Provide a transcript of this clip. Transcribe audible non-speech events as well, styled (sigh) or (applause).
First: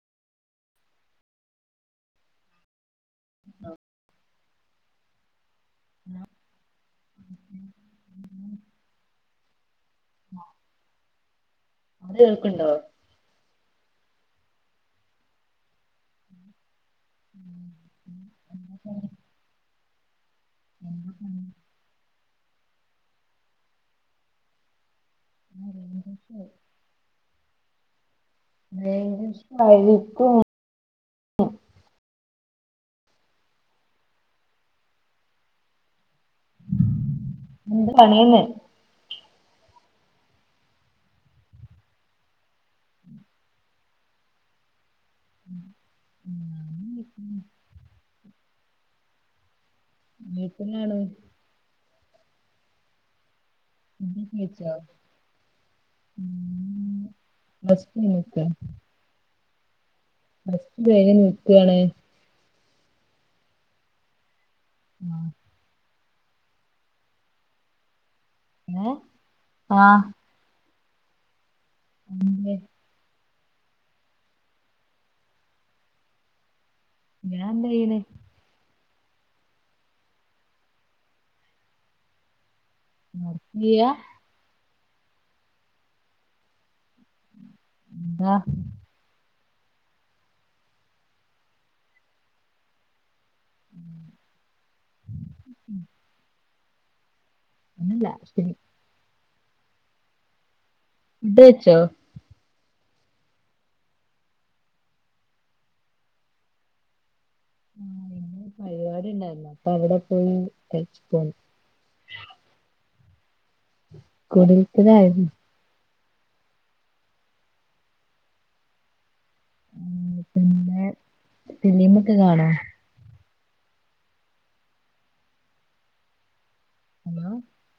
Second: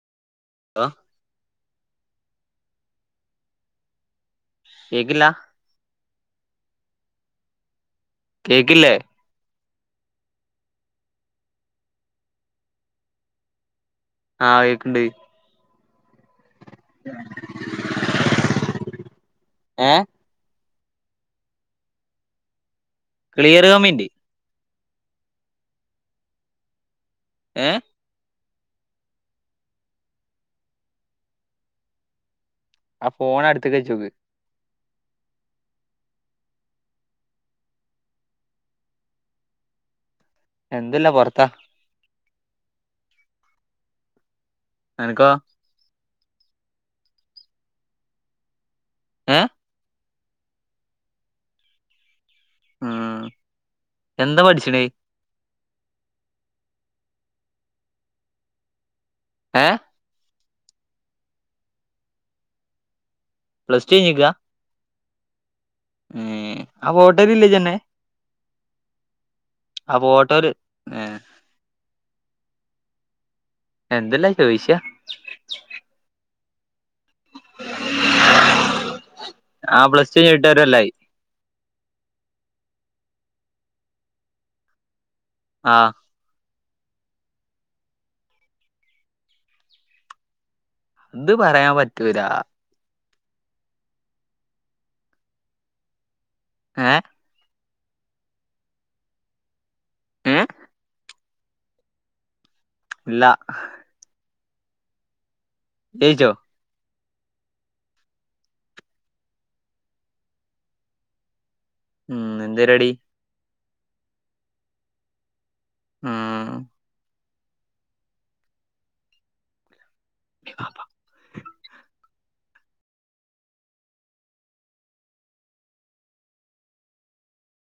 ആ ആഹ കേക്കില്ല ആ കേക്കില്ലേ അ കേൾക്ക്‌ണ്ടോ ആഹ കേക്കണ്ട് ഉ ഏ ക്ലിയർ കമ്മിണ്ട് ഏ ന ശഴിക്കും (unintelligible) ആ ഫോൺ അടുത്ത് ക്ക്‌ വെച്ചോക്ക് എന്ത് പണിന്ന് എന്തുല്ല പൊറത്താ നിനക്കോ ഏ? (unintelligible) ക്ക് ന്നാണ് ആഹ് ഫുഡ് എന്താ കഴിച്ചോ പഠിച്ച്ണേ? പ്ലസ് ടു ഞ്ഞ് നിക്കാ ഏഹ് പ്ലസ് ടു കഴിഞ്ഞു നിക്കുവാണെ പ്ലസ് ടു കഴിഞ്ഞിക്കാ ഉം ഉം ആ ഹോട്ടെല്ലേജന്നെ ഏ ആ അപ്പോ ഓട്ടോല് (unintelligible) എന്തല്ലാ ചോയിച്ചാ ഇയാള് എന്തായിണെ ആഹ് പ്ലസ് ടു ഞ്ഞിട്ടോരോല്ലായി ആഹ് ഫ്രീയാ ആഹ് (unintelligible) അത് പറയാൻ പറ്റൂലാ ഏഹ് ഒന്നുല്ല ശെരി ഏഹ് ഫുഡ്‌ കയിച്ചോ ഇല്ല ഏയ്ജോ ആ ഇന്ന് പരിപാടിണ്ടായിരുന്നു അപ്പൊ അവിടെ പോയി കയ്ച്ചിട്ടു പോന്നു. ഉം എന്തരിപാടി? കുടിര്ക്കലായിരുന്നു. ആഹ്. പിന്നെ... ഫിലിം ഒക്കെ കാണോ? ഹലോ